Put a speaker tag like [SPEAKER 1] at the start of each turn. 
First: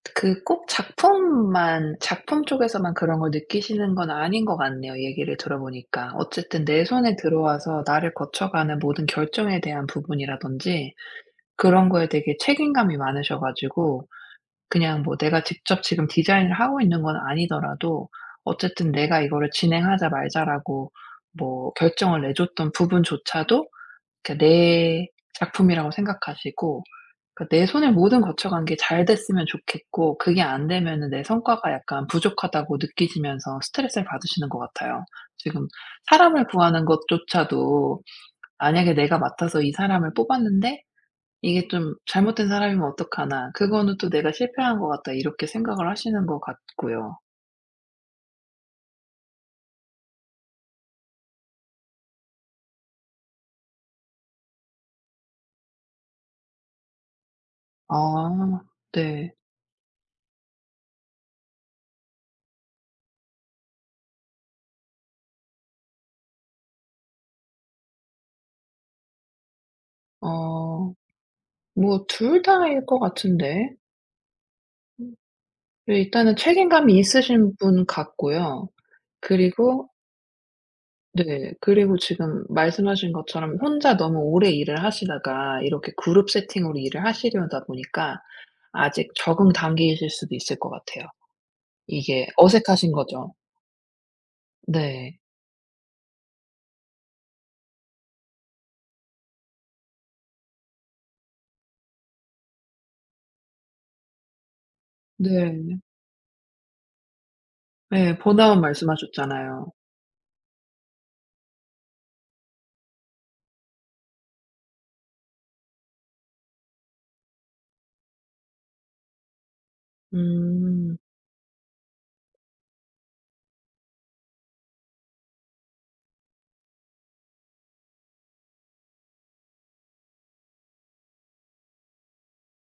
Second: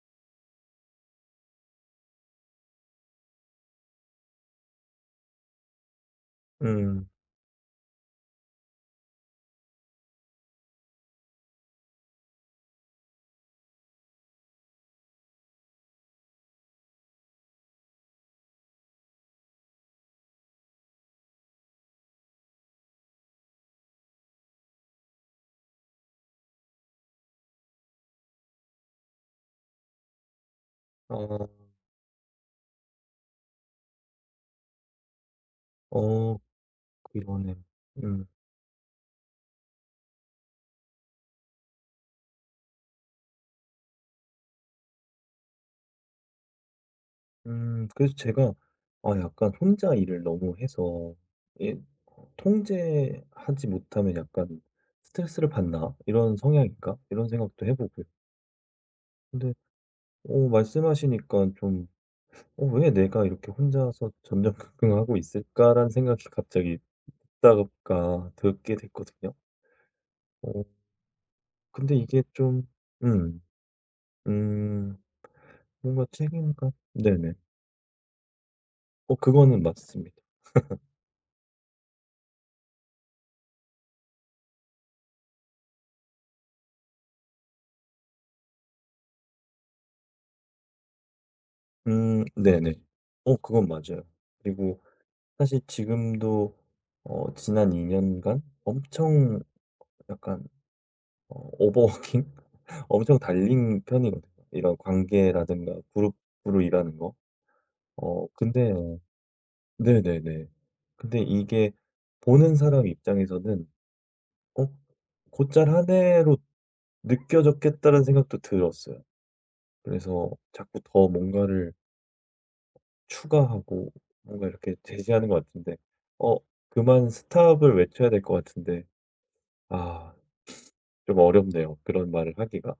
[SPEAKER 1] 그 꼭 작품만 작품 쪽에서만 그런 걸 느끼시는 건 아닌 것 같네요 얘기를 들어 보니까. 어쨌든 내
[SPEAKER 2] 음.
[SPEAKER 1] 손에 들어와서 나를 거쳐가는 모든 결정에 대한 부분이라든지 그런 거에 되게 책임감이 많으셔 가지고 그냥 뭐 내가 직접 지금 디자인을 하고 있는 건 아니더라도 어쨌든 내가 이거를 "진행하자. 말자."라고 뭐 결정을 내줬던 부분조차도 이렇게 내 작품이라고 생각하시고 그 내 손에 모든 거쳐 간 게 잘 됐으면 좋겠고 그게 안 되면은 내
[SPEAKER 2] 어.
[SPEAKER 1] 성과가 약간 부족하다고 느끼시면서 스트레스를 받으시는 것 같아요. 지금
[SPEAKER 2] 어.
[SPEAKER 1] 사람을 구하는
[SPEAKER 2] 그러네.
[SPEAKER 1] 것조차도
[SPEAKER 2] 음.
[SPEAKER 1] '만약에 내가 맡아서 이 사람을 뽑았는데 이게 좀 잘못된 사람이면 어떡하나? 그거는 또 내가 실패한 것 같다.' 이렇게 생각을 하시는 것 같고요.
[SPEAKER 2] 음. 그래서 제가 '아 약간 혼자 일을 너무 해서 이게 통제하지 못하면 약간 스트레스를 받나? 이런 성향인가'? 이런 생각도 해 보고요.
[SPEAKER 1] 아. 네.
[SPEAKER 2] 근데 어 말씀하시니까 좀 '어 왜 내가 이렇게 혼자서 전전긍긍하고 있을까?'라는 생각이 갑자기 듣다 보니까 듣게 됐거든요. 어.
[SPEAKER 1] 어.
[SPEAKER 2] 근데
[SPEAKER 1] 뭐
[SPEAKER 2] 이게
[SPEAKER 1] 둘
[SPEAKER 2] 좀
[SPEAKER 1] 다일 것
[SPEAKER 2] 음.
[SPEAKER 1] 같은데.
[SPEAKER 2] 음.
[SPEAKER 1] 음. 예
[SPEAKER 2] 뭔가
[SPEAKER 1] 일단은
[SPEAKER 2] 책임과
[SPEAKER 1] 책임감이
[SPEAKER 2] 네네.
[SPEAKER 1] 있으신 분 같고요.
[SPEAKER 2] 어 그거는
[SPEAKER 1] 그리고
[SPEAKER 2] 맞습니다.
[SPEAKER 1] 네. 그리고 지금 말씀하신 것처럼 혼자 너무 오래 일을 하시다가 이렇게 그룹 세팅으로 일을 하시려다 보니까 아직 적응 단계이실 수도 있을 것 같아요.
[SPEAKER 2] 음.
[SPEAKER 1] 이게
[SPEAKER 2] 네네.
[SPEAKER 1] 어색하신 거죠.
[SPEAKER 2] 어 그건 맞아요. 그리고
[SPEAKER 1] 네.
[SPEAKER 2] 사실 지금도 어 지난 2 년간 엄청 약간 어 오버 워킹? 엄청 달린 편이거든요. 이런 관계라든가
[SPEAKER 1] 네.
[SPEAKER 2] 그룹으로 일하는 거.
[SPEAKER 1] 네.
[SPEAKER 2] 어
[SPEAKER 1] 번아웃
[SPEAKER 2] 근데
[SPEAKER 1] 말씀하셨잖아요.
[SPEAKER 2] 네네네 근데 이게 '보는 사람 입장에서는 "어 곧잘 하네."로 느껴졌겠다.'라는 생각도 들었어요. 그래서 자꾸
[SPEAKER 1] 음.
[SPEAKER 2] 더 뭔가를 추가하고 뭔가 이렇게 제시하는 것 같은데 어 그만 스톱을 외쳐야 될 것 같은데. 아 좀 어렵네요 그런 말을 하기가.